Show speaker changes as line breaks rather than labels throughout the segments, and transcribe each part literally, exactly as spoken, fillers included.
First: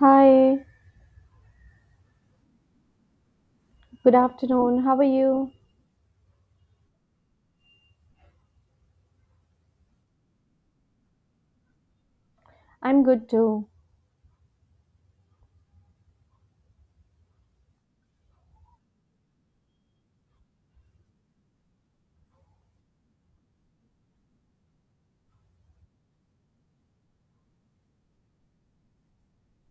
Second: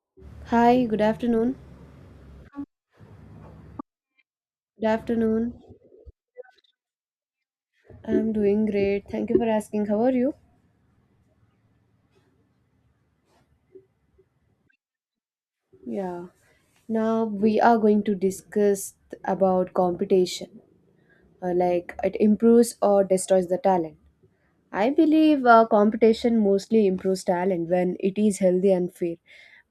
Hi,
Hi, good afternoon.
good afternoon.
Good
How are you?
afternoon. I'm doing great. Thank you for asking. How are you?
I'm good too.
Yeah. Now we are going to discuss about competition, uh, like it improves or destroys the talent. I believe uh, competition mostly improves talent when it is healthy and fair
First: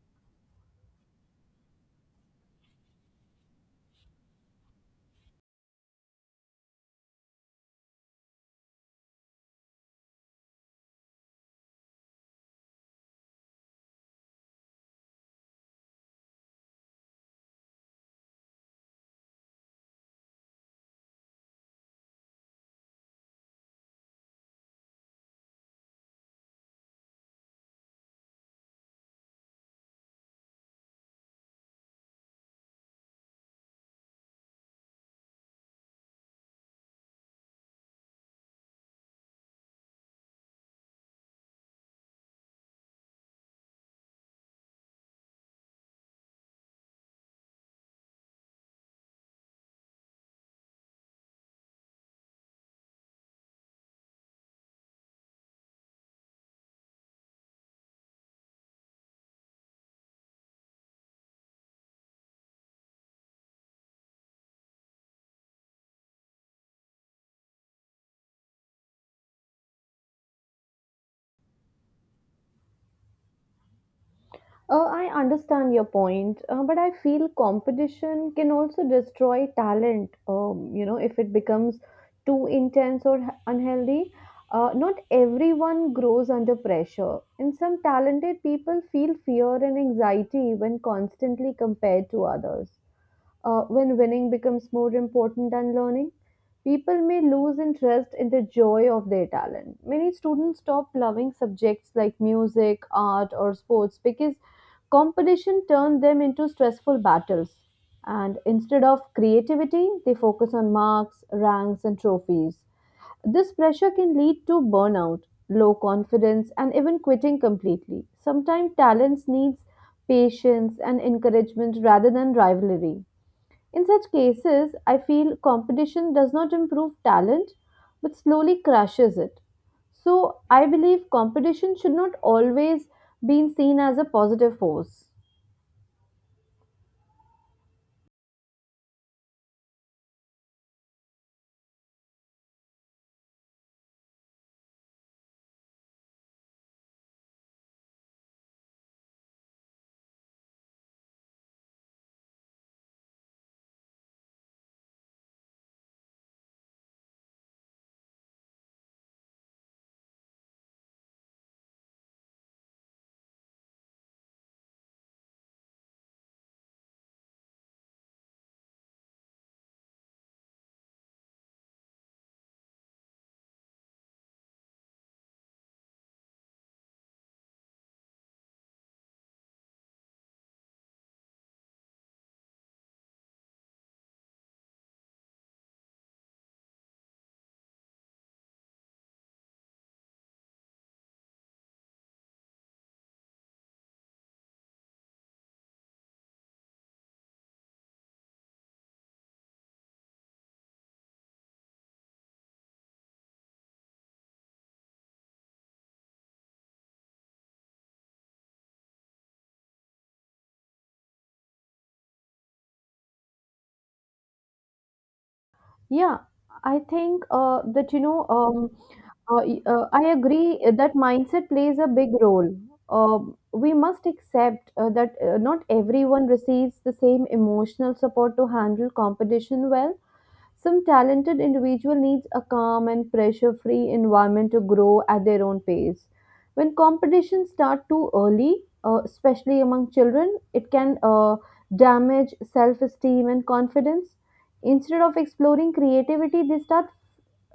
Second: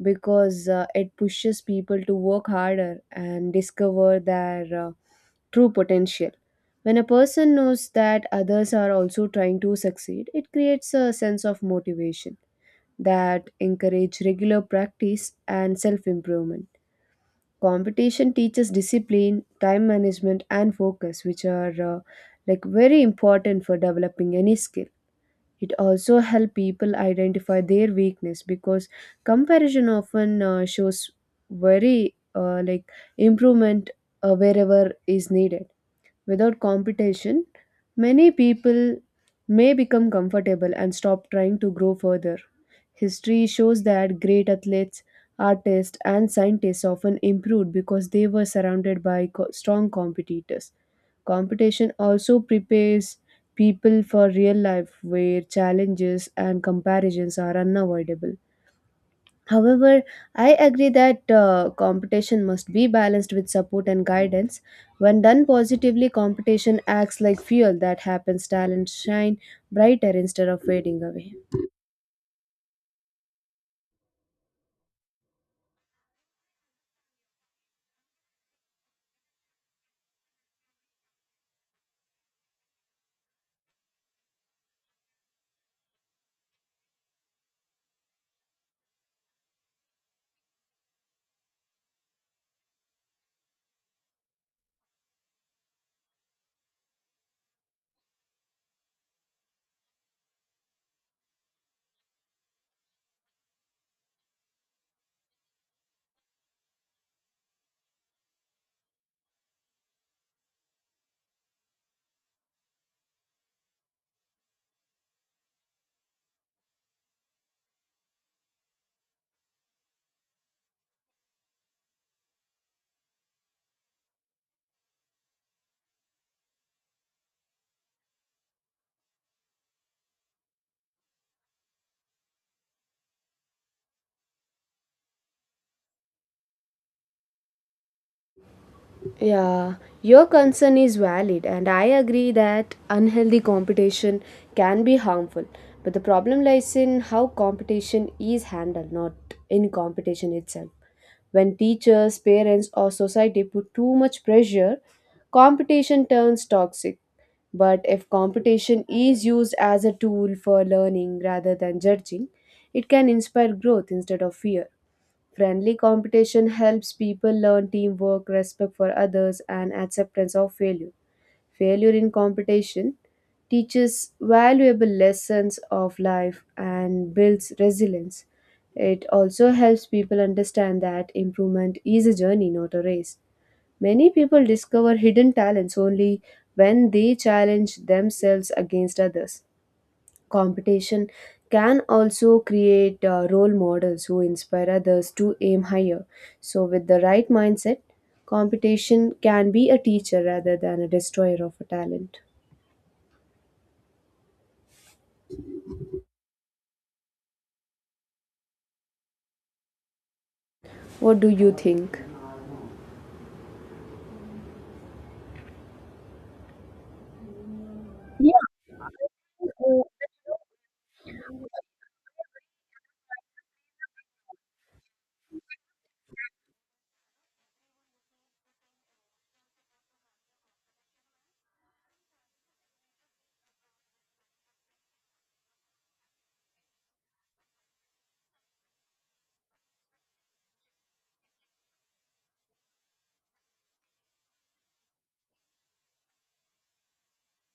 because uh, it pushes people to work harder and discover their uh, true potential. When a person knows that others are also trying to succeed, it creates a sense of motivation that encourage regular practice and self-improvement. Competition teaches discipline, time management and focus which are uh, like very important for developing any skill. It also helps people identify their weakness because comparison often uh, shows very uh, like improvement uh, wherever is needed. Without competition, many people may become comfortable and stop trying to grow further. History shows that great athletes, artists, and scientists often improved because they were surrounded by co- strong competitors. Competition also prepares people for real life where challenges and comparisons are unavoidable. However, I agree that uh, competition must be balanced with support and guidance. When done positively, competition acts like fuel that happens talent shine brighter instead of fading away.
Uh, I understand your point, uh, but I feel competition can also destroy talent, um, you know, if it becomes too intense or h- unhealthy. Uh, not everyone grows under pressure, and some talented people feel fear and anxiety when constantly compared to others. Uh, when winning becomes more important than learning, people may lose interest in the joy of their talent. Many students stop loving subjects like music, art, or sports because competition turns them into stressful battles. And instead of creativity, they focus on marks, ranks, and trophies. This pressure can lead to burnout, low confidence, and even quitting completely. Sometimes talents needs patience and encouragement rather than rivalry. In such cases, I feel competition does not improve talent but slowly crushes it. So, I believe competition should not always be seen as a positive force.
Yeah, your concern is valid, and I agree that unhealthy competition can be harmful. But the problem lies in how competition is handled, not in competition itself. When teachers, parents, or society put too much pressure, competition turns toxic. But if competition is used as a tool for learning rather than judging, it can inspire growth instead of fear. Friendly competition helps people learn teamwork, respect for others, and acceptance of failure. Failure in competition teaches valuable lessons of life and builds resilience. It also helps people understand that improvement is a journey, not a race. Many people discover hidden talents only when they challenge themselves against others competition can also create uh, role models who inspire others to aim higher. So, with the right mindset, competition can be a teacher rather than a destroyer of a talent. What do you think?
Yeah, I think uh, that you know,
Yeah,
um, uh, y-
uh,
uh, I agree that mindset plays a big role. Um we must accept uh, that uh, not everyone receives the same emotional support to handle competition well. Some talented individual needs a calm and pressure-free environment to grow at their own pace. When competitions start too early, uh, especially among children, it can uh, damage self-esteem and confidence. Instead of exploring creativity, they start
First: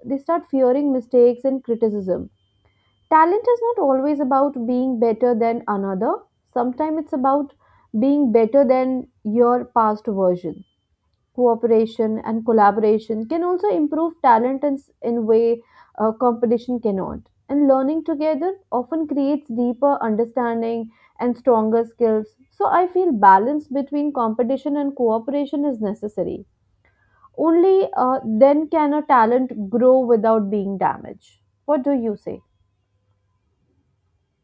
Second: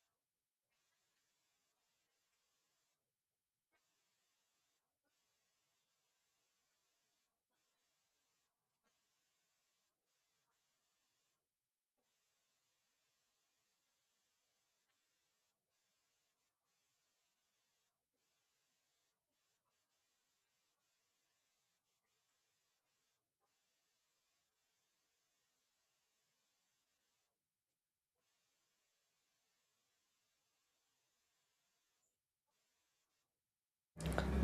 they start fearing mistakes and criticism. Talent is not always about being better than another. Sometimes it's about being better than your past version. Cooperation and collaboration can also improve talent in, in way uh, competition cannot, and learning together often creates deeper understanding and stronger skills. So I feel balance between competition and cooperation is necessary. Only uh, then can a talent grow without being damaged. What do you say?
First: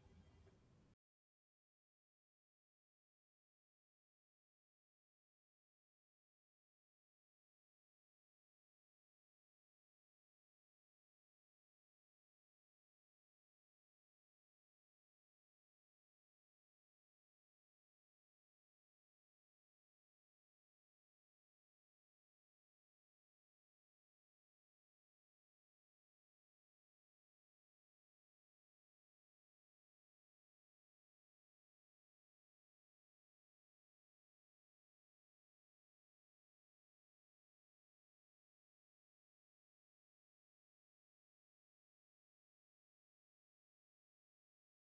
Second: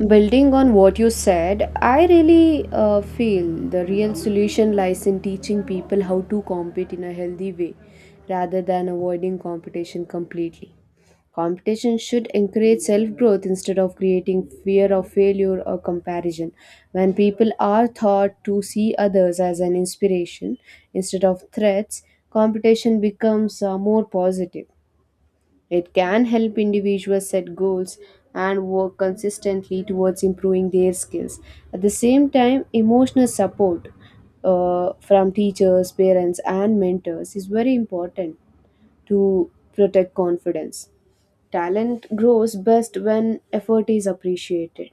Building on what you said, I really uh, feel the real solution lies in teaching people how to compete in a healthy way rather than avoiding competition completely. Competition should encourage self growth instead of creating fear of failure or comparison. When people are taught to see others as an inspiration instead of threats, competition becomes uh, more positive. It can help individuals set goals and work consistently towards improving their skills. At the same time, emotional support uh, from teachers, parents, and mentors is very important to protect confidence. Talent grows best when effort is appreciated,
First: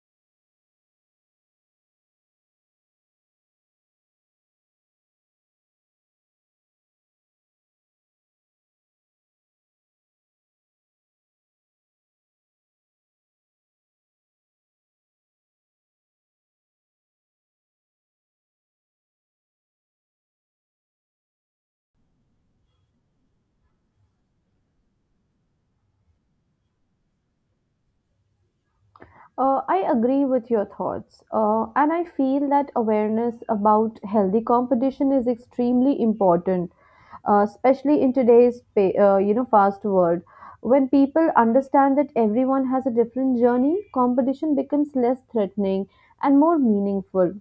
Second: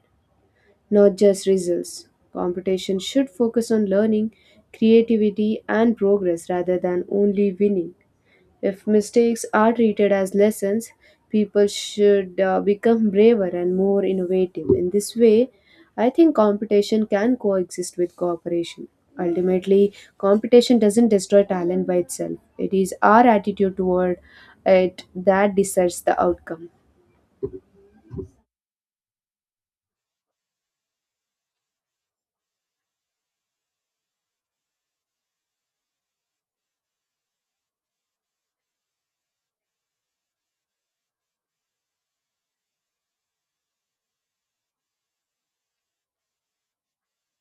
not just results. Competition should focus on learning, creativity, and progress rather than only winning. If mistakes are treated as lessons, people should uh, become braver and more innovative. In this way, I think competition can coexist with cooperation. Ultimately, competition doesn't destroy talent by itself, it is our attitude toward it that decides the outcome.
Uh, I agree with your thoughts, uh, and I feel that awareness about healthy competition is extremely important, uh, especially in today's pa- uh, you know fast world. When people understand that everyone has a different journey, competition becomes less threatening and more meaningful.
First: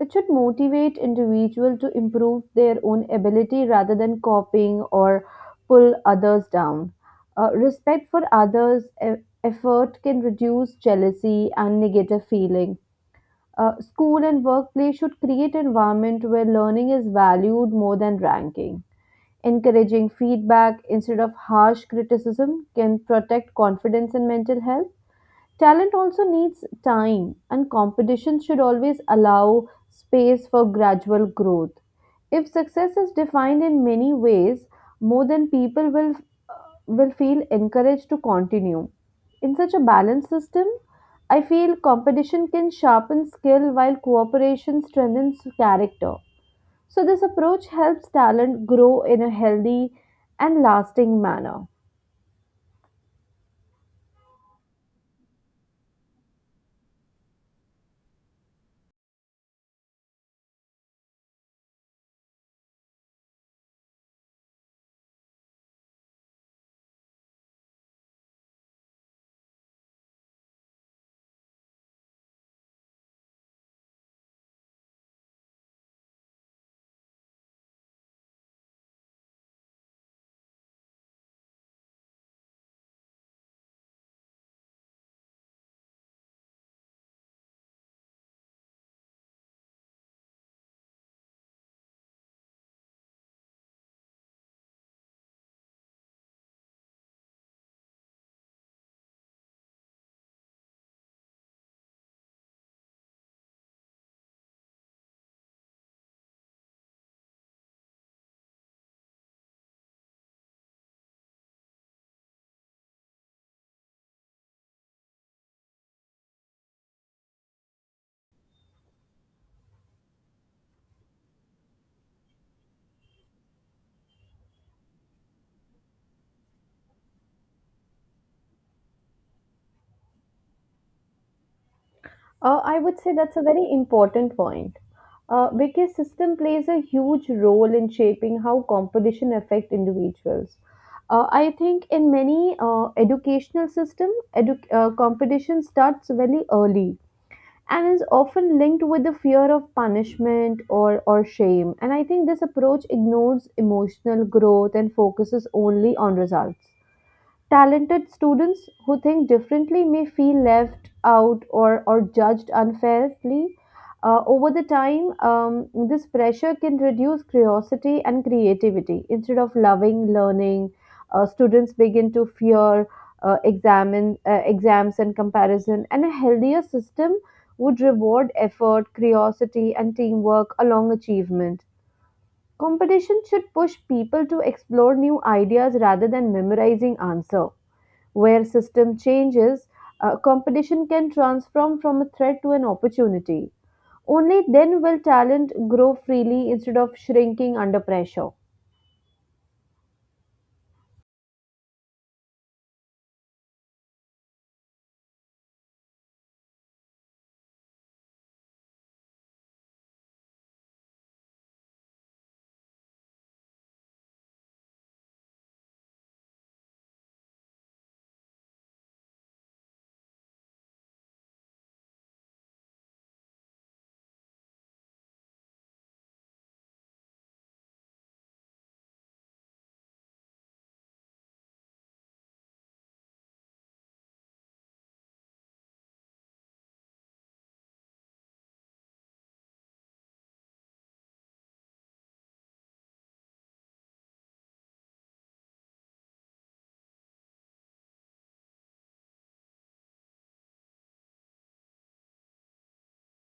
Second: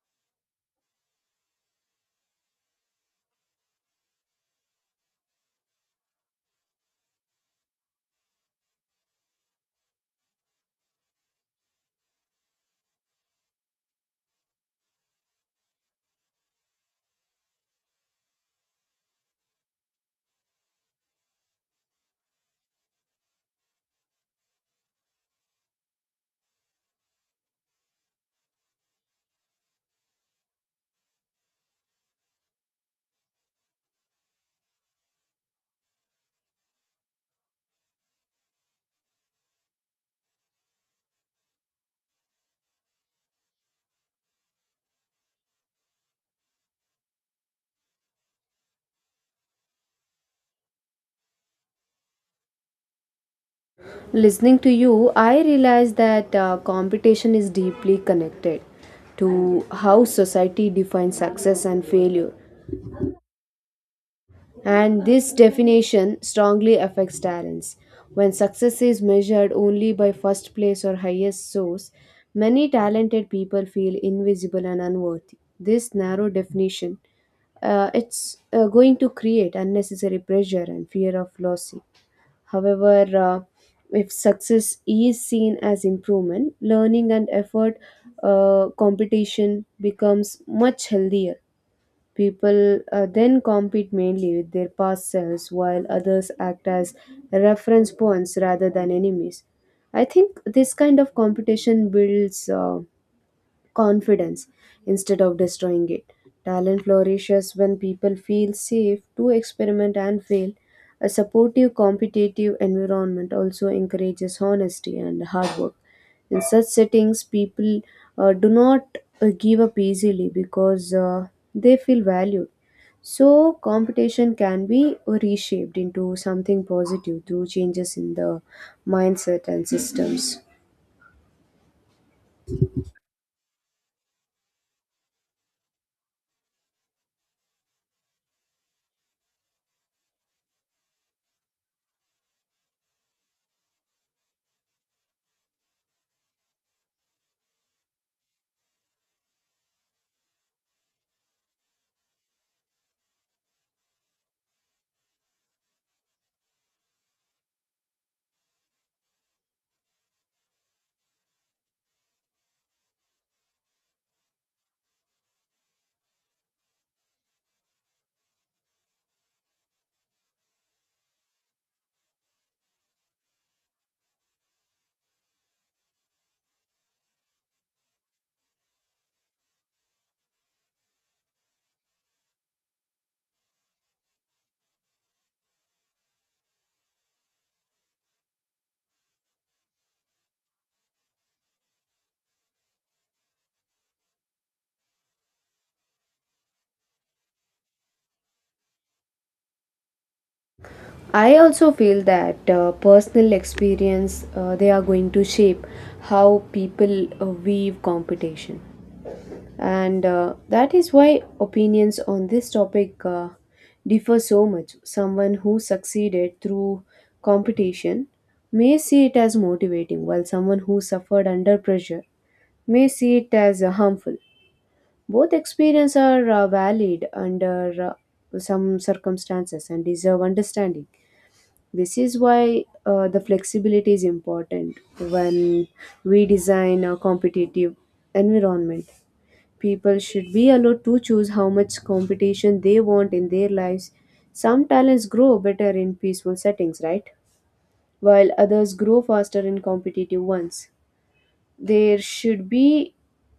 It should motivate individuals to improve their own ability rather than copying or pull others down. Uh, respect for others effort can reduce jealousy and negative feeling. Uh, school and workplace should create environment where learning is valued more than ranking. Encouraging feedback instead of harsh criticism can protect confidence and mental health. Talent also needs time, and competition should always allow space for gradual growth. If success is defined in many ways, more than people will will feel encouraged to continue. In such a balanced system, I feel competition can sharpen skill while cooperation strengthens character. So this approach helps talent grow in a healthy and lasting manner.
Listening to you, I realize that uh, competition is deeply connected to how society defines success and failure. And this definition strongly affects talents. When success is measured only by first place or highest source, many talented people feel invisible and unworthy. This narrow definition uh, it's uh, going to create unnecessary pressure and fear of losing. However, uh, if success is seen as improvement, learning and effort uh, competition becomes much healthier. People uh, then compete mainly with their past selves while others act as reference points rather than enemies. I think this kind of competition builds uh, confidence instead of destroying it. Talent flourishes when people feel safe to experiment and fail. A supportive, competitive environment also encourages honesty and hard work. In such settings, people uh, do not uh, give up easily because uh, they feel valued. So, competition can be reshaped into something positive through changes in the mindset and systems.
Uh, I would say that's a very important point, uh, because system plays a huge role in shaping how competition affect individuals. Uh, I think in many uh, educational system, edu- uh, competition starts very early and is often linked with the fear of punishment or, or shame. And I think this approach ignores emotional growth and focuses only on results. Talented students who think differently may feel left out or, or judged unfairly. Uh, over the time, um, this pressure can reduce curiosity and creativity. Instead of loving learning, uh, students begin to fear uh, examine, uh, exams and comparison. And a healthier system would reward effort, curiosity, and teamwork along achievement. Competition should push people to explore new ideas rather than memorizing answer. Where system changes, uh, competition can transform from a threat to an opportunity. Only then will talent grow freely instead of shrinking under pressure.
I also feel that uh, personal experience uh, they are going to shape how people uh, weave competition, and uh, that is why opinions on this topic uh, differ so much. Someone who succeeded through competition may see it as motivating, while someone who suffered under pressure may see it as uh, harmful. Both experiences are uh, valid under uh, some circumstances and deserve understanding. This is why uh, the flexibility is important when we design a competitive environment. People should be allowed to choose how much competition they want in their lives. Some talents grow better in peaceful settings, right? While others grow faster in competitive ones. There should be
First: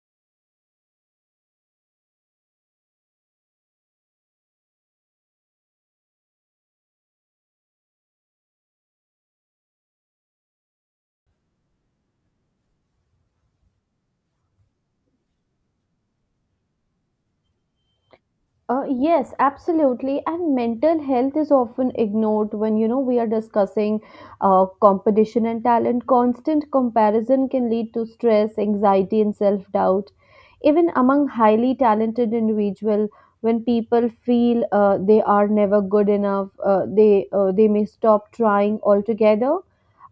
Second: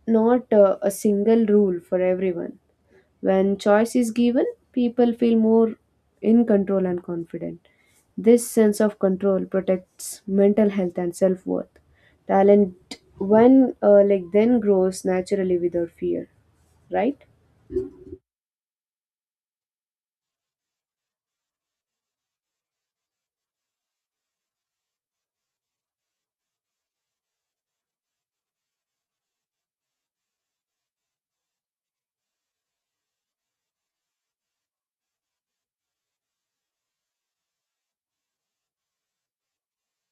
not uh, a single rule for everyone. When choice is given, people feel more in control and confident. This sense of control protects mental health and self worth. Talent, when uh, like then grows naturally without fear, right?
Uh, yes, absolutely. And mental health is often ignored when you know we are discussing uh, competition and talent. Constant comparison can lead to stress, anxiety, and self doubt. Even among highly talented individuals, when people feel uh, they are never good enough, uh, they uh, they may stop trying altogether.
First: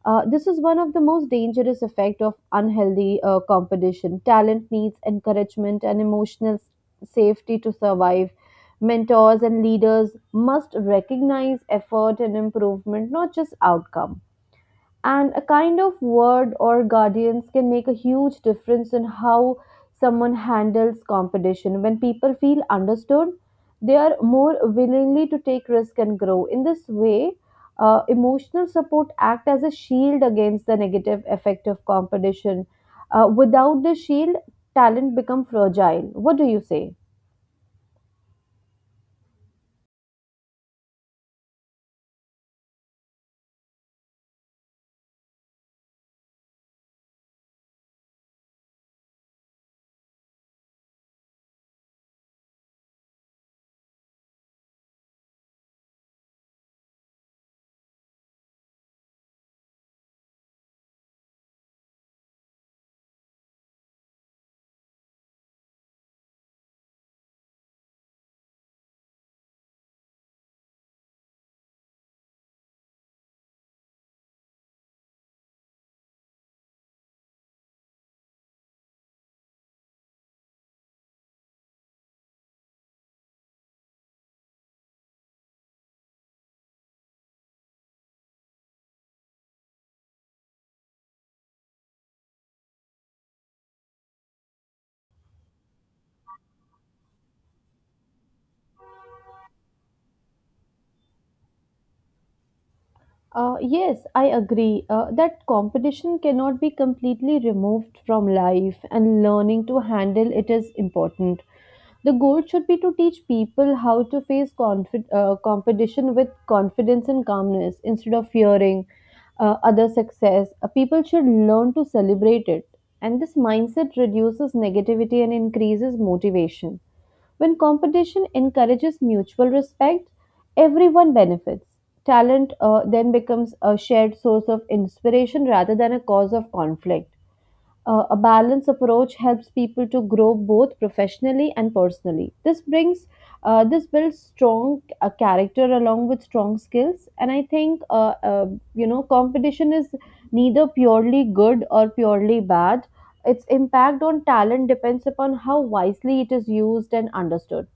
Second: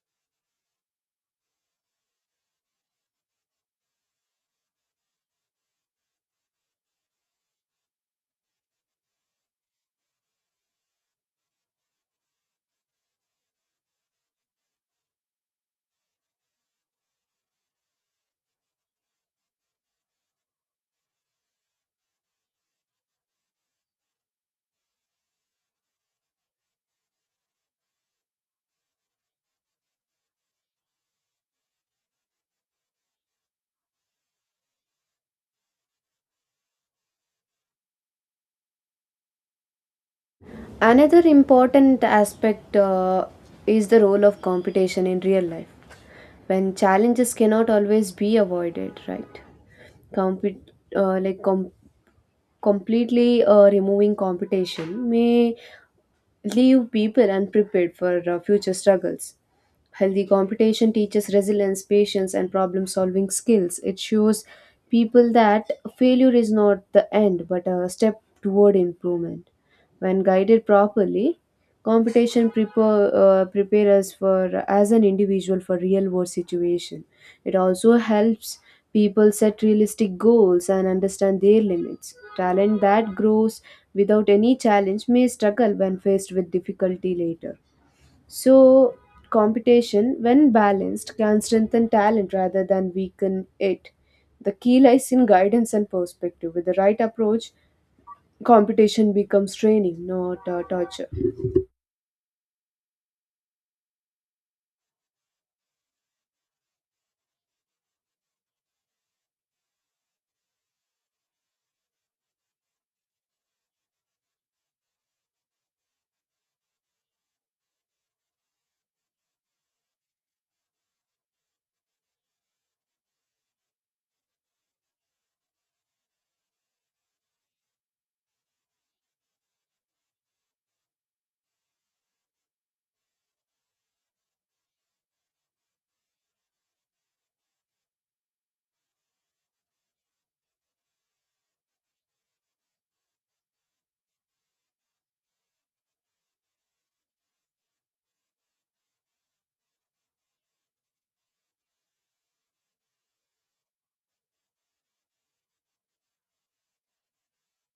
Uh, this is one of the most dangerous effect of unhealthy uh, competition. Talent needs encouragement and emotional s- safety to survive. Mentors and leaders must recognize effort and improvement, not just outcome, and a kind of word or guardians can make a huge difference in how someone handles competition. When people feel understood, they are more willingly to take risk and grow. In this way, uh, emotional support act as a shield against the negative effect of competition. Uh, without the shield, talent become fragile. What do you say?
Another important aspect uh, is the role of competition in real life. When challenges cannot always be avoided, right? Compet- uh, like com- completely uh, removing competition may leave people unprepared for uh, future struggles. Healthy competition teaches resilience, patience, and problem solving skills. It shows people that failure is not the end but a step toward improvement. When guided properly, competition prepare, uh, prepare us for as an individual for real world situation it also helps people set realistic goals and understand their limits talent that grows without any challenge may struggle when faced with difficulty later so competition when balanced can strengthen talent rather than weaken it the key lies in guidance and perspective with the right approach competition becomes training not uh, torture.
Uh, yes, I agree uh, that competition cannot be completely removed from life, and learning to handle it is important. The goal should be to teach people how to face confi- uh, competition with confidence and calmness instead of fearing uh, other success. Uh, people should learn to celebrate it, and this mindset reduces negativity and increases motivation. When competition encourages mutual respect, everyone benefits. Talent uh, then becomes a shared source of inspiration rather than a cause of conflict. Uh, a balanced approach helps people to grow both professionally and personally. This brings uh, this builds strong uh, character along with strong skills, and I think uh, uh, you know competition is neither purely good or purely bad. Its impact on talent depends upon how wisely it is used and understood.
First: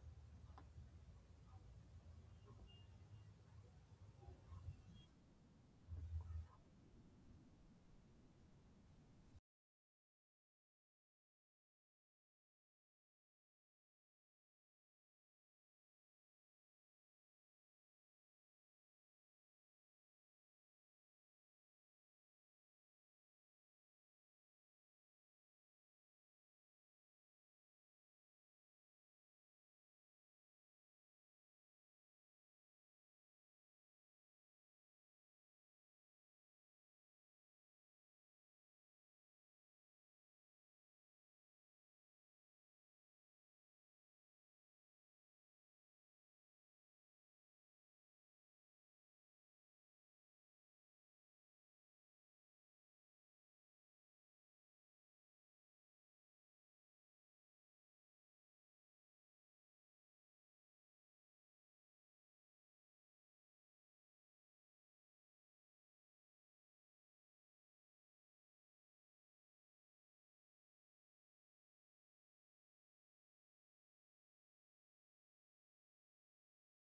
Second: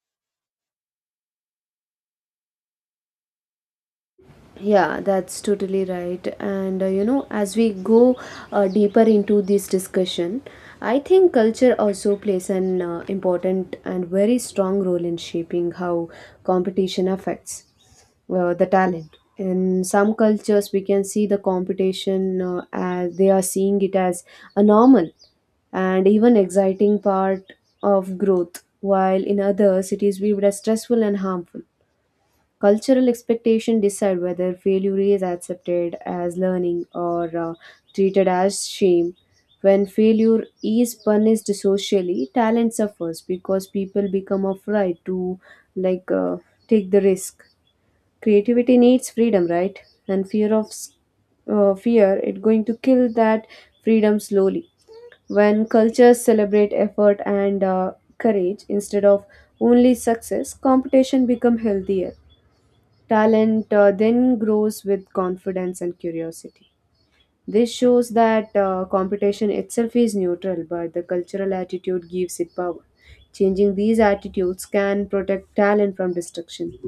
Yeah, that's totally right. And uh, you know, as we go uh, deeper into this discussion, I think culture also plays an uh, important and very strong role in shaping how competition affects uh, the talent. In some cultures, we can see the competition uh, as they are seeing it as a normal and even exciting part of growth, while in others, it is viewed as stressful and harmful. Cultural expectation decide whether failure is accepted as learning or uh, treated as shame. When failure is punished socially, talent suffers because people become afraid to like uh, take the risk. Creativity needs freedom, right? And fear of s- uh, fear it going to kill that freedom slowly. When cultures celebrate effort and uh, courage instead of only success, competition become healthier. Talent uh, then grows with confidence and curiosity. This shows that uh, competition itself is neutral, but the cultural attitude gives it power. Changing these attitudes can protect talent from destruction.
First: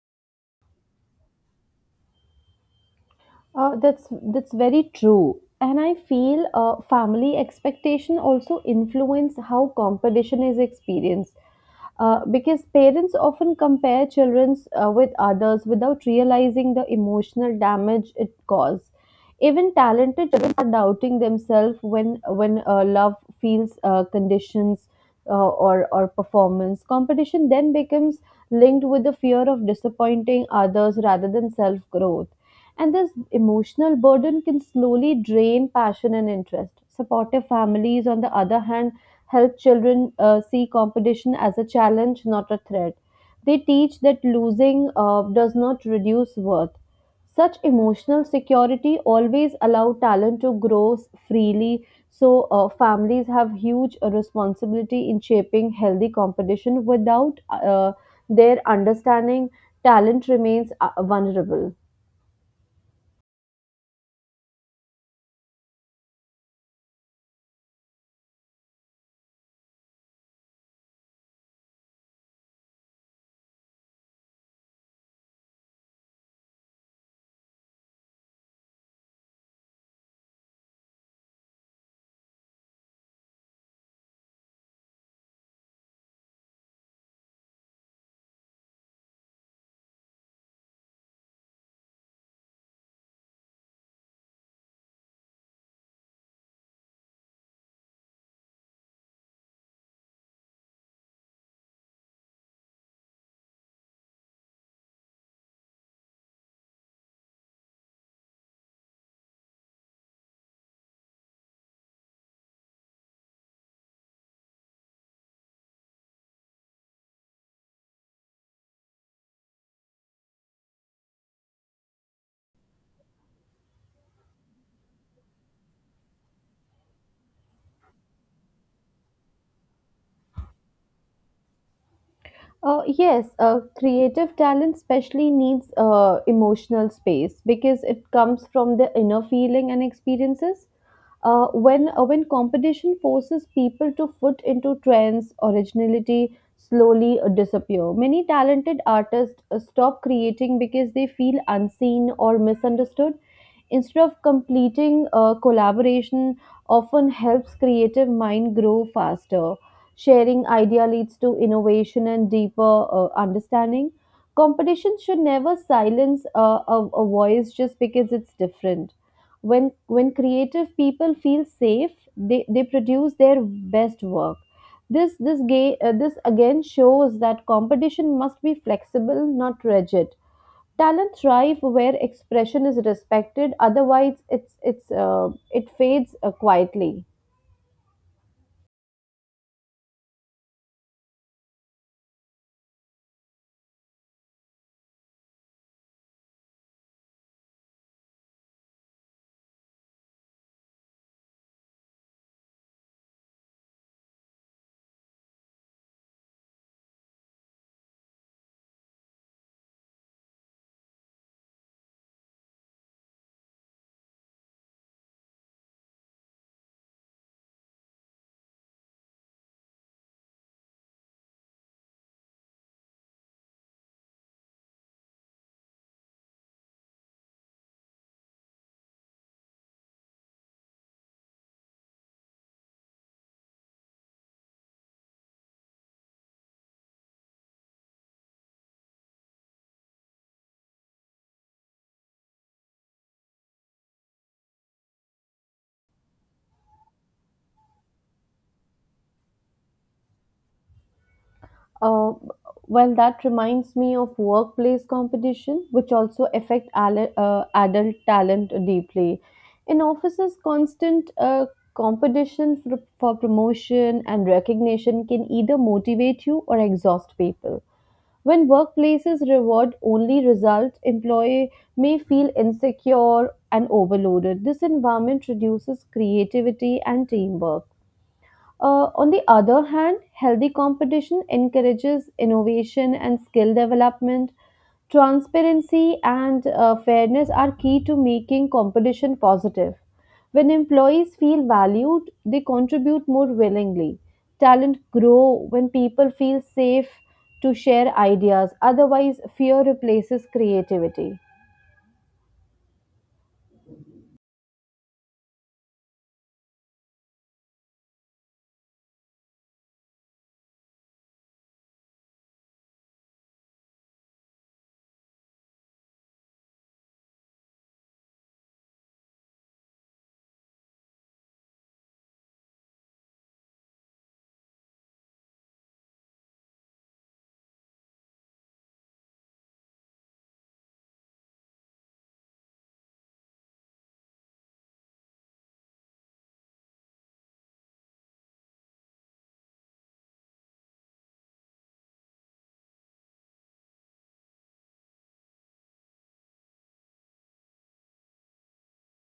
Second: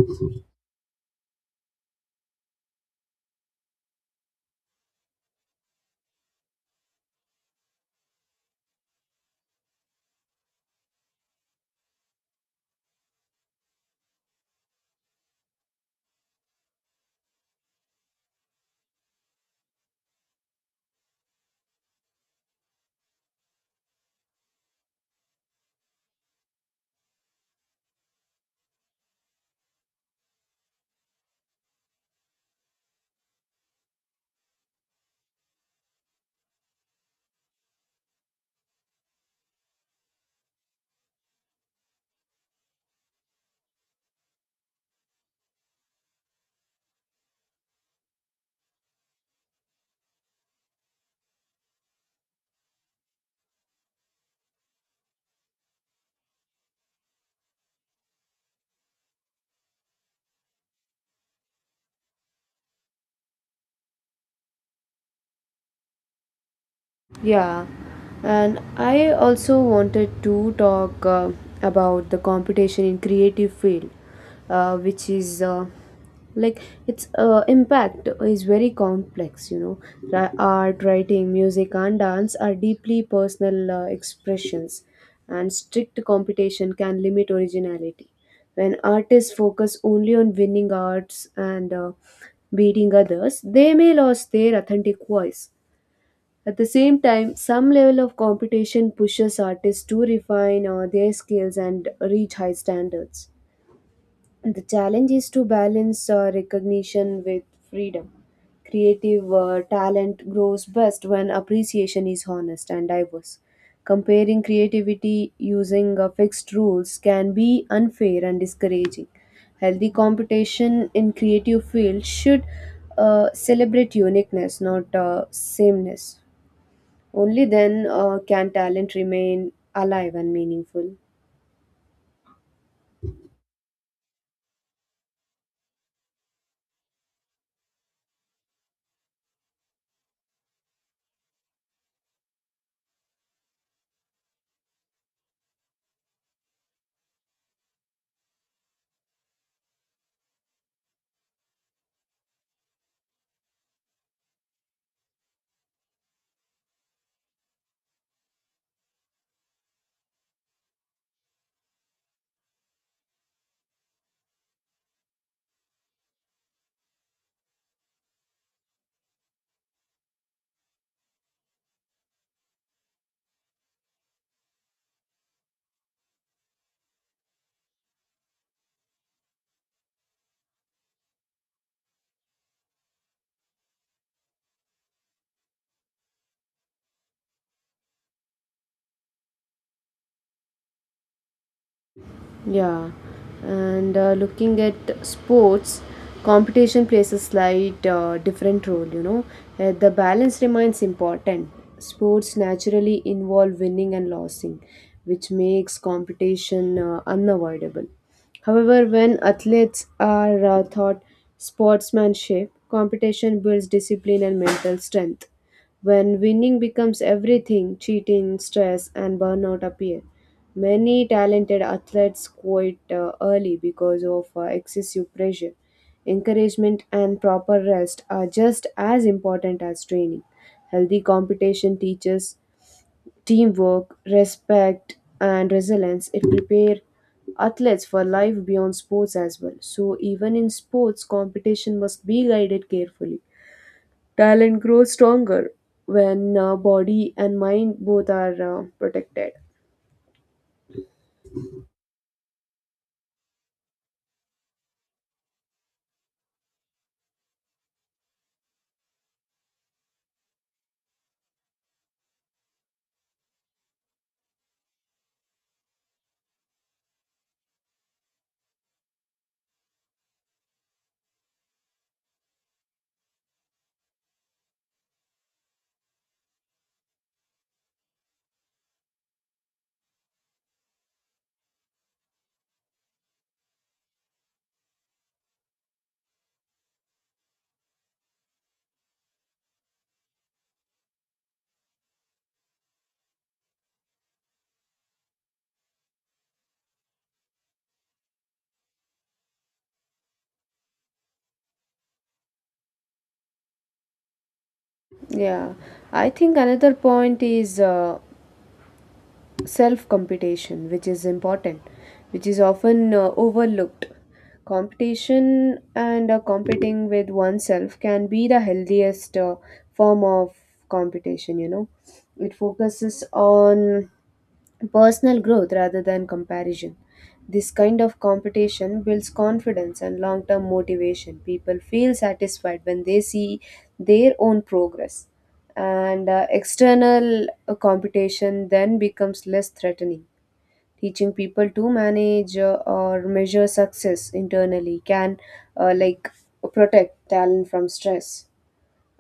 Uh, that's that's very true, and I feel uh, family expectation also influence how competition is experienced. Uh, because parents often compare childrens uh, with others without realizing the emotional damage it causes. Even talented children are doubting themselves when when uh, love feels uh, conditions uh, or or performance. Competition then becomes linked with the fear of disappointing others rather than self growth. And this emotional burden can slowly drain passion and interest. Supportive families, on the other hand, help children uh, see competition as a challenge, not a threat. They teach that losing uh, does not reduce worth. Such emotional security always allow talent to grow s- freely. So uh, families have huge uh, responsibility in shaping healthy competition. Without uh, their understanding, talent remains uh, vulnerable.
Yeah, and I also wanted to talk uh, about the competition in creative field, uh, which is uh, like its uh, impact is very complex, you know. Ra- art writing music and dance are deeply personal uh, expressions and strict competition can limit originality when artists focus only on winning arts and uh, beating others they may lose their authentic voice at the same time some level of competition pushes artists to refine uh, their skills and reach high standards the challenge is to balance uh, recognition with freedom. Creative uh, talent grows best when appreciation is honest and diverse. Comparing creativity using uh, fixed rules can be unfair and discouraging. Healthy competition in creative fields should uh, celebrate uniqueness, not uh, sameness. Only then uh, can talent remain alive and meaningful.
Uh, yes, uh, creative talent especially needs uh, emotional space because it comes from the inner feeling and experiences. Uh, when uh, when competition forces people to foot into trends, originality slowly uh, disappear. Many talented artists uh, stop creating because they feel unseen or misunderstood. Instead of completing uh, collaboration, often helps creative mind grow faster. Sharing idea leads to innovation and deeper uh, understanding. Competition should never silence uh, a, a voice just because it's different. When when creative people feel safe, they, they produce their best work. This this gay, uh, this again shows that competition must be flexible, not rigid. Talent thrive where expression is respected. Otherwise it's it's uh, it fades uh, quietly.
Yeah, and uh, looking at sports, competition plays a slight uh, different role, you know. Uh, the balance remains important. Sports naturally involve winning and losing, which makes competition uh, unavoidable. However, when athletes are uh, taught sportsmanship, competition builds discipline and mental strength. When winning becomes everything, cheating, stress, and burnout appear. Many talented athletes quit uh, early because of uh, excessive pressure. Encouragement and proper rest are just as important as training. Healthy competition teaches teamwork, respect, and resilience. It prepares athletes for life beyond sports as well. So, even in sports, competition must be guided carefully. Talent grows stronger when uh, body and mind both are uh, protected.
Uh, well, that reminds me of workplace competition, which also affect ale- uh, adult talent deeply. In offices, constant uh, competition for, for promotion and recognition can either motivate you or exhaust people. When workplaces reward only results, employee may feel insecure and overloaded. This environment reduces creativity and teamwork. Uh, on the other hand, healthy competition encourages innovation and skill development. Transparency and uh, fairness are key to making competition positive. When employees feel valued, they contribute more willingly. Talent grows when people feel safe to share ideas. Otherwise, fear replaces creativity.
Yeah, I think another point is uh, self competition, which is important, which is often uh, overlooked. Competition and uh, competing with oneself can be the healthiest uh, form of competition, you know. It focuses on personal growth rather than comparison. This kind of competition builds confidence and long term motivation. People feel satisfied when they see their own progress. And uh, external uh, competition then becomes less threatening. Teaching people to manage uh, or measure success internally can, uh, like, protect talent from stress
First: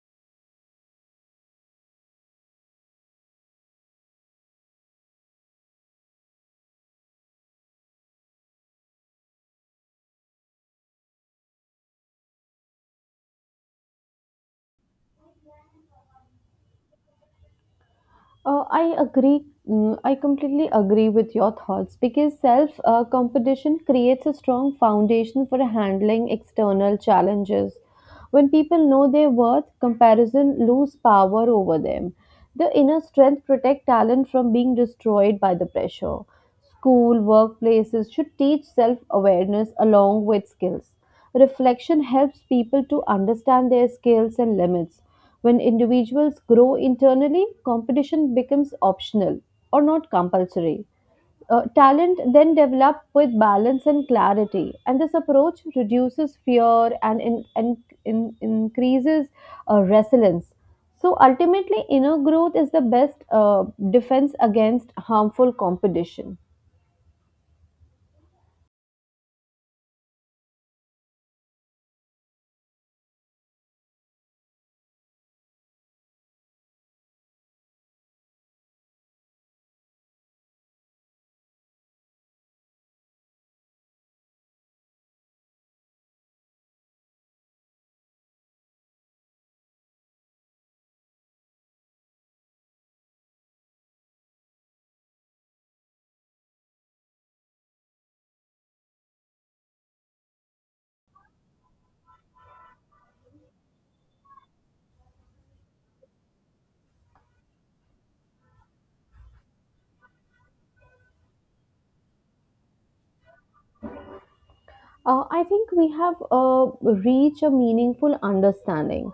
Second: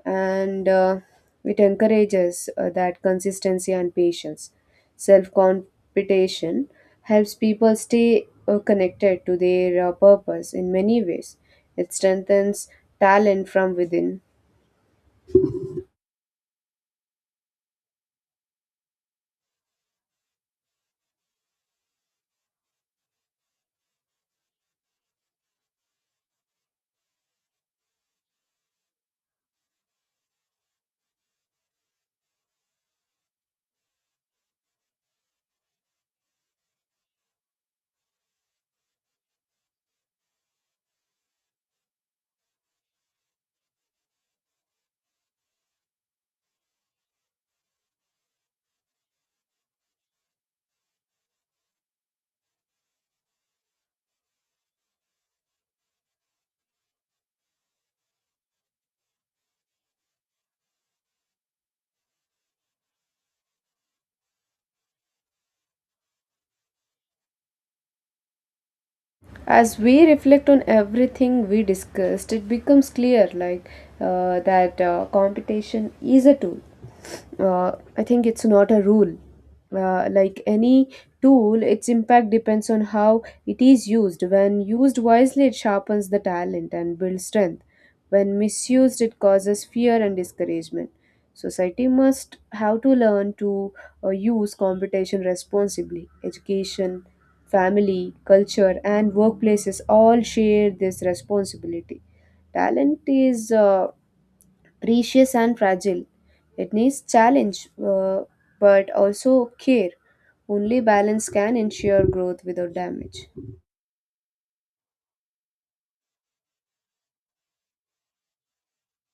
and uh, it encourages uh, that consistency and patience. Self competition helps people stay uh, connected to their uh, purpose in many ways. It strengthens talent from within.
Uh, I agree. mm, I completely agree with your thoughts because self uh, competition creates a strong foundation for handling external challenges. When people know their worth, comparison lose power over them. The inner strength protect talent from being destroyed by the pressure. School, workplaces should teach self awareness along with skills. Reflection helps people to understand their skills and limits. When individuals grow internally, competition becomes optional or not compulsory. Uh, talent then develop with balance and clarity, and this approach reduces fear and in, in, in- increases uh, resilience. So ultimately, inner growth is the best uh, defense against harmful competition.
As we reflect on everything we discussed, it becomes clear like uh, that uh, competition is a tool, uh, I think it's not a rule. Uh, like any tool, its impact depends on how it is used. When used wisely, it sharpens the talent and builds strength. When misused, it causes fear and discouragement. Society must have to learn to uh, use computation responsibly. Education, family, culture, and workplaces all share this responsibility. Talent is uh, precious and fragile. It needs challenge, uh, but also care. Only balance can ensure growth without damage.
Uh, I think we have uh, reached a meaningful understanding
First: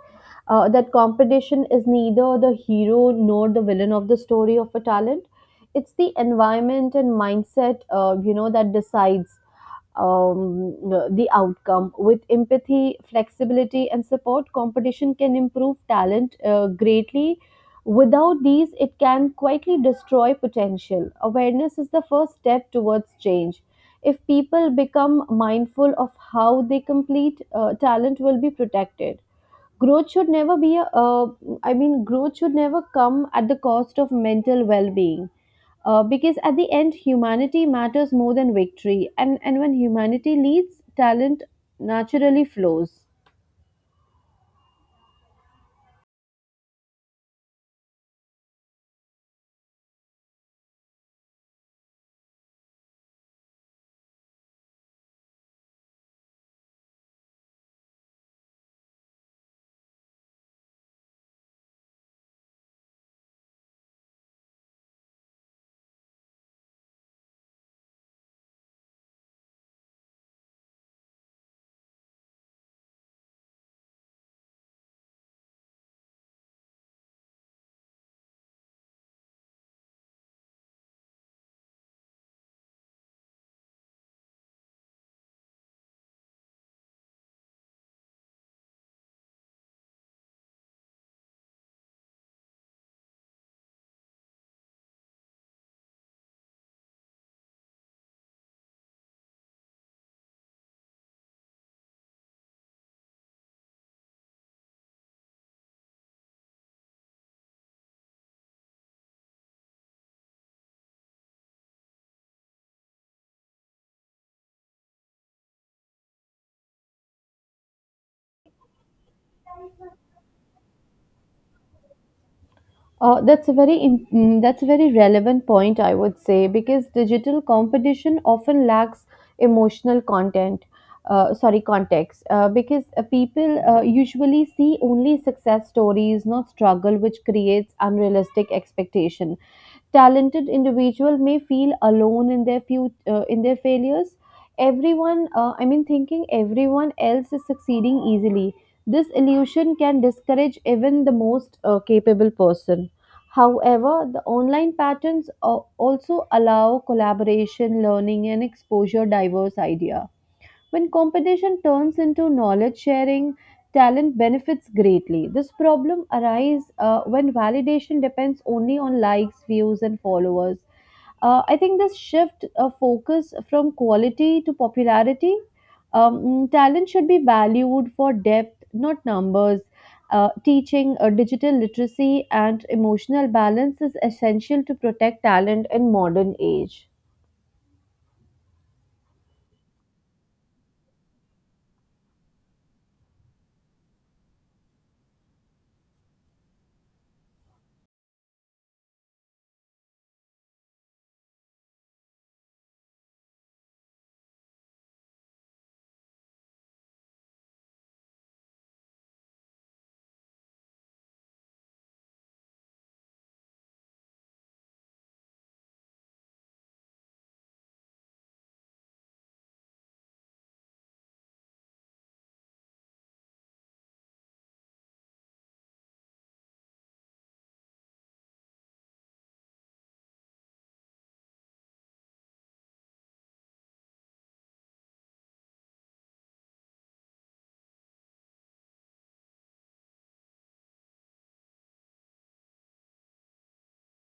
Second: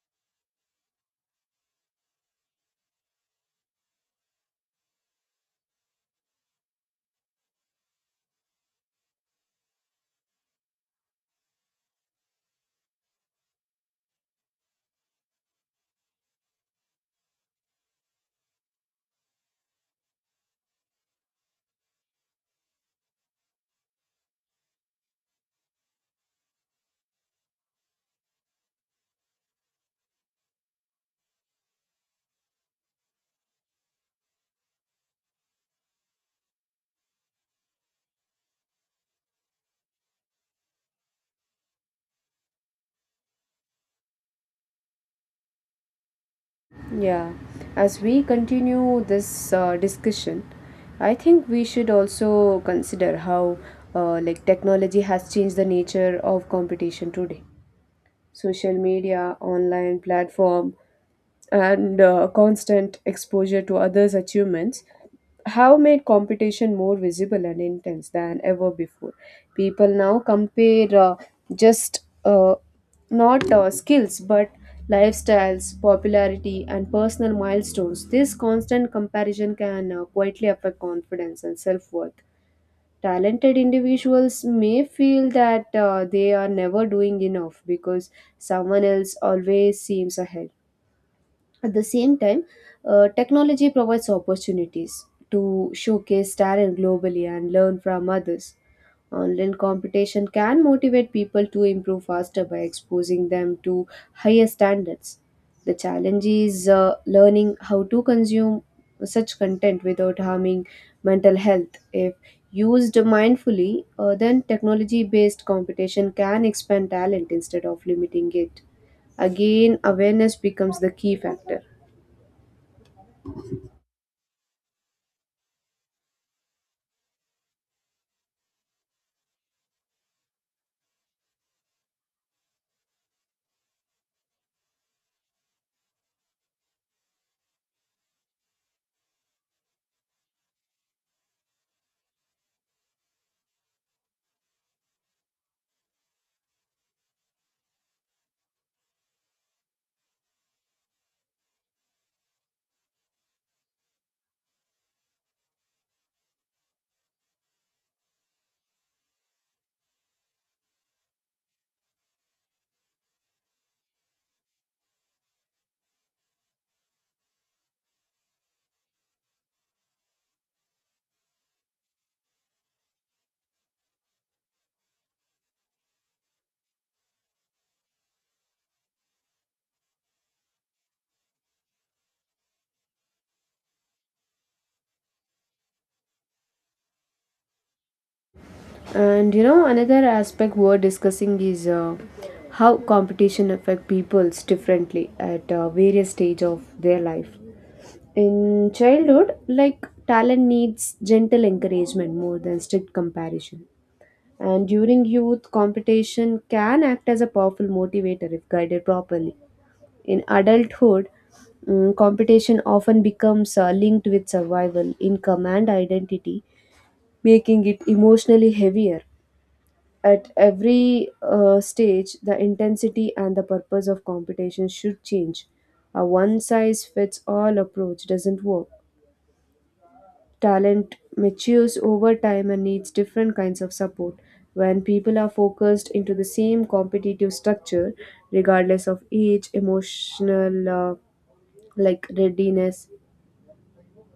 uh, that competition is neither the hero nor the villain of the story of a talent. It's the environment and mindset, uh, you know, that decides um, the outcome. With empathy, flexibility, and support, competition can improve talent uh, greatly. Without these, it can quietly destroy potential. Awareness is the first step towards change. If people become mindful of how they complete, uh, talent will be protected. Growth should never be a uh, I mean growth should never come at the cost of mental well-being, uh, because at the end humanity matters more than victory. And and when humanity leads, talent naturally flows.
Yeah, as we continue this uh, discussion, I think we should also consider how uh, like technology has changed the nature of competition today. Social media, online platform, and uh, constant exposure to others' achievements have made competition more visible and intense than ever before. People now compare uh, just uh, not uh, skills but lifestyles, popularity, and personal milestones. This constant comparison can uh, quietly affect confidence and self worth. Talented individuals may feel that uh, they are never doing enough because someone else always seems ahead at the same time, uh, technology provides opportunities to showcase talent globally and learn from others. Online competition can motivate people to improve faster by exposing them to higher standards. The challenge is uh, learning how to consume such content without harming mental health. If used mindfully, uh, then technology based competition can expand talent instead of limiting it. Again, awareness becomes the key factor.
Uh, that's a very im- mm, that's a very relevant point, I would say, because digital competition often lacks emotional content. Uh, sorry, context. Uh, because uh, people uh, usually see only success stories, not struggle, which creates unrealistic expectation. Talented individual may feel alone in their few uh, in their failures. Everyone, uh, I mean, thinking everyone else is succeeding easily. This illusion can discourage even the most uh, capable person. However, the online patterns al- also allow collaboration, learning, and exposure diverse idea. When competition turns into knowledge sharing, talent benefits greatly. This problem arises uh, when validation depends only on likes, views, and followers. Uh, I think this shift uh, focus from quality to popularity. Um, mm, talent should be valued for depth, not numbers. Uh, teaching uh, digital literacy and emotional balance is essential to protect talent in modern age.
And you know, another aspect we're discussing is uh, how competition affect peoples differently at uh, various stage of their life. In childhood, like talent needs gentle encouragement more than strict comparison. And during youth, competition can act as a powerful motivator if guided properly. In adulthood, mm, competition often becomes uh, linked with survival, income, and identity, making it emotionally heavier. At every uh, stage, the intensity and the purpose of competition should change. A one size fits all approach doesn't work. Talent matures over time and needs different kinds of support. When people are focused into the same competitive structure, regardless of age, emotional uh, like readiness,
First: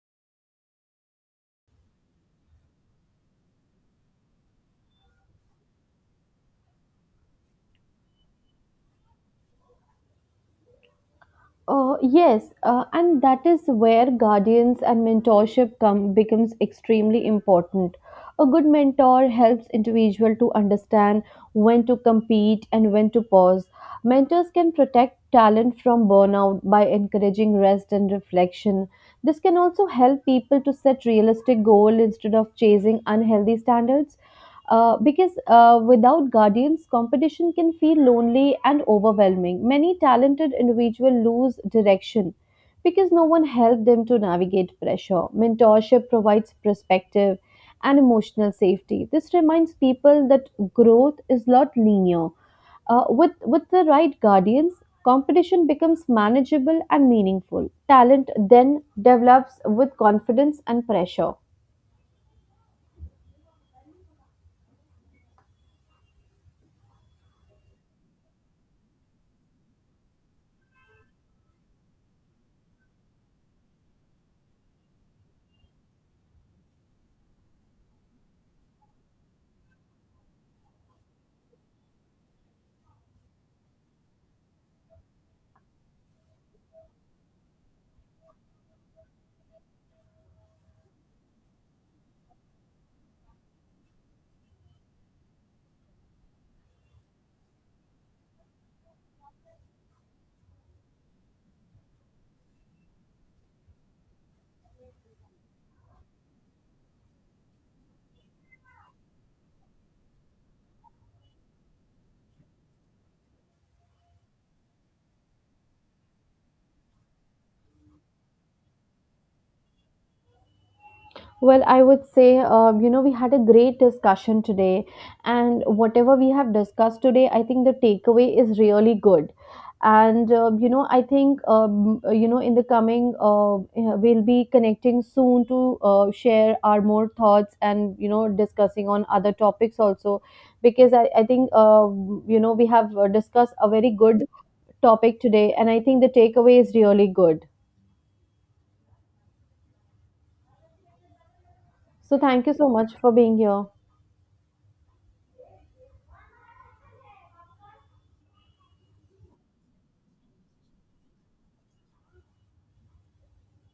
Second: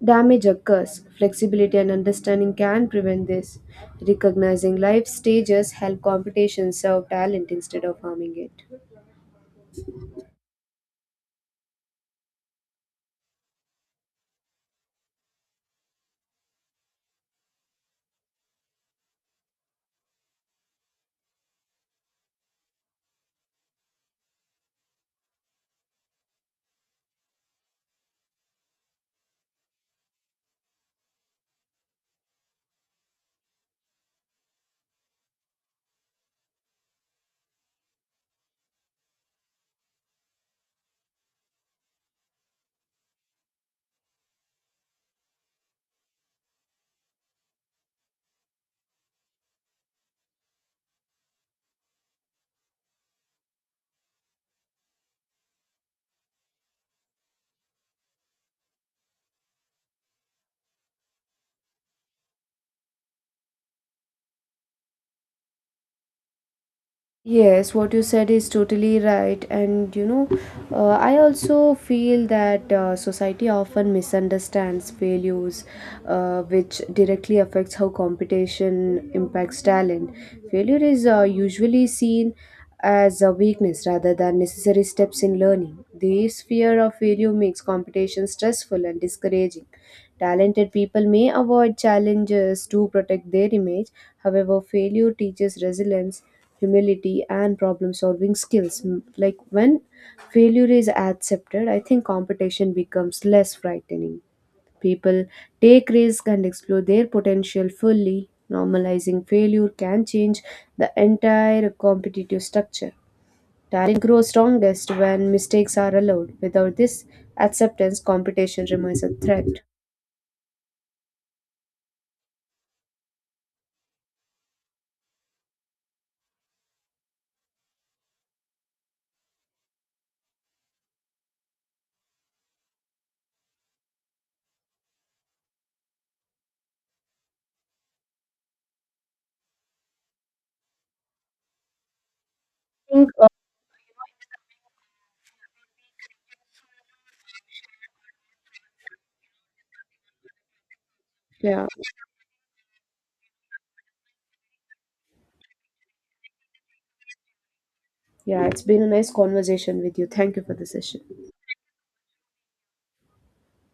damage occurs. Flexibility and understanding can prevent this. Recognizing life stages help competition serve talent instead of harming it.
Uh, yes, uh, and that is where guardians and mentorship come becomes extremely important. A good mentor helps individual to understand when to compete and when to pause. Mentors can protect talent from burnout by encouraging rest and reflection. This can also help people to set realistic goals instead of chasing unhealthy standards. Uh, because uh, without guardians, competition can feel lonely and overwhelming. Many talented individuals lose direction because no one helped them to navigate pressure. Mentorship provides perspective and emotional safety. This reminds people that growth is not linear. Uh, with, with the right guardians, competition becomes manageable and meaningful. Talent then develops with confidence and pressure.
Yes, what you said is totally right. And you know, uh, I also feel that uh, society often misunderstands failures, uh, which directly affects how competition impacts talent. Failure is uh, usually seen as a weakness rather than necessary steps in learning. This fear of failure makes competition stressful and discouraging. Talented people may avoid challenges to protect their image, however, failure teaches resilience humility and problem solving skills M- like when failure is accepted I think competition becomes less frightening people take risk and explore their potential fully normalizing failure can change the entire competitive structure talent grows strongest when mistakes are allowed without this acceptance competition remains a threat.
Well, I would say, uh, you know, we had a great discussion today, and whatever we have discussed today, I think the takeaway is really good. And, uh, you know, I think, um, you know, in the coming, uh, eh, we'll be connecting soon to uh, share our more thoughts and, you know, discussing on other topics also. Because I, I think, uh, you know, we have uh, discussed a very good topic today, and I think the takeaway is really good.
Yeah.
So, thank you so much for being here.
Yeah, it's been a nice conversation with you. Thank you for the session.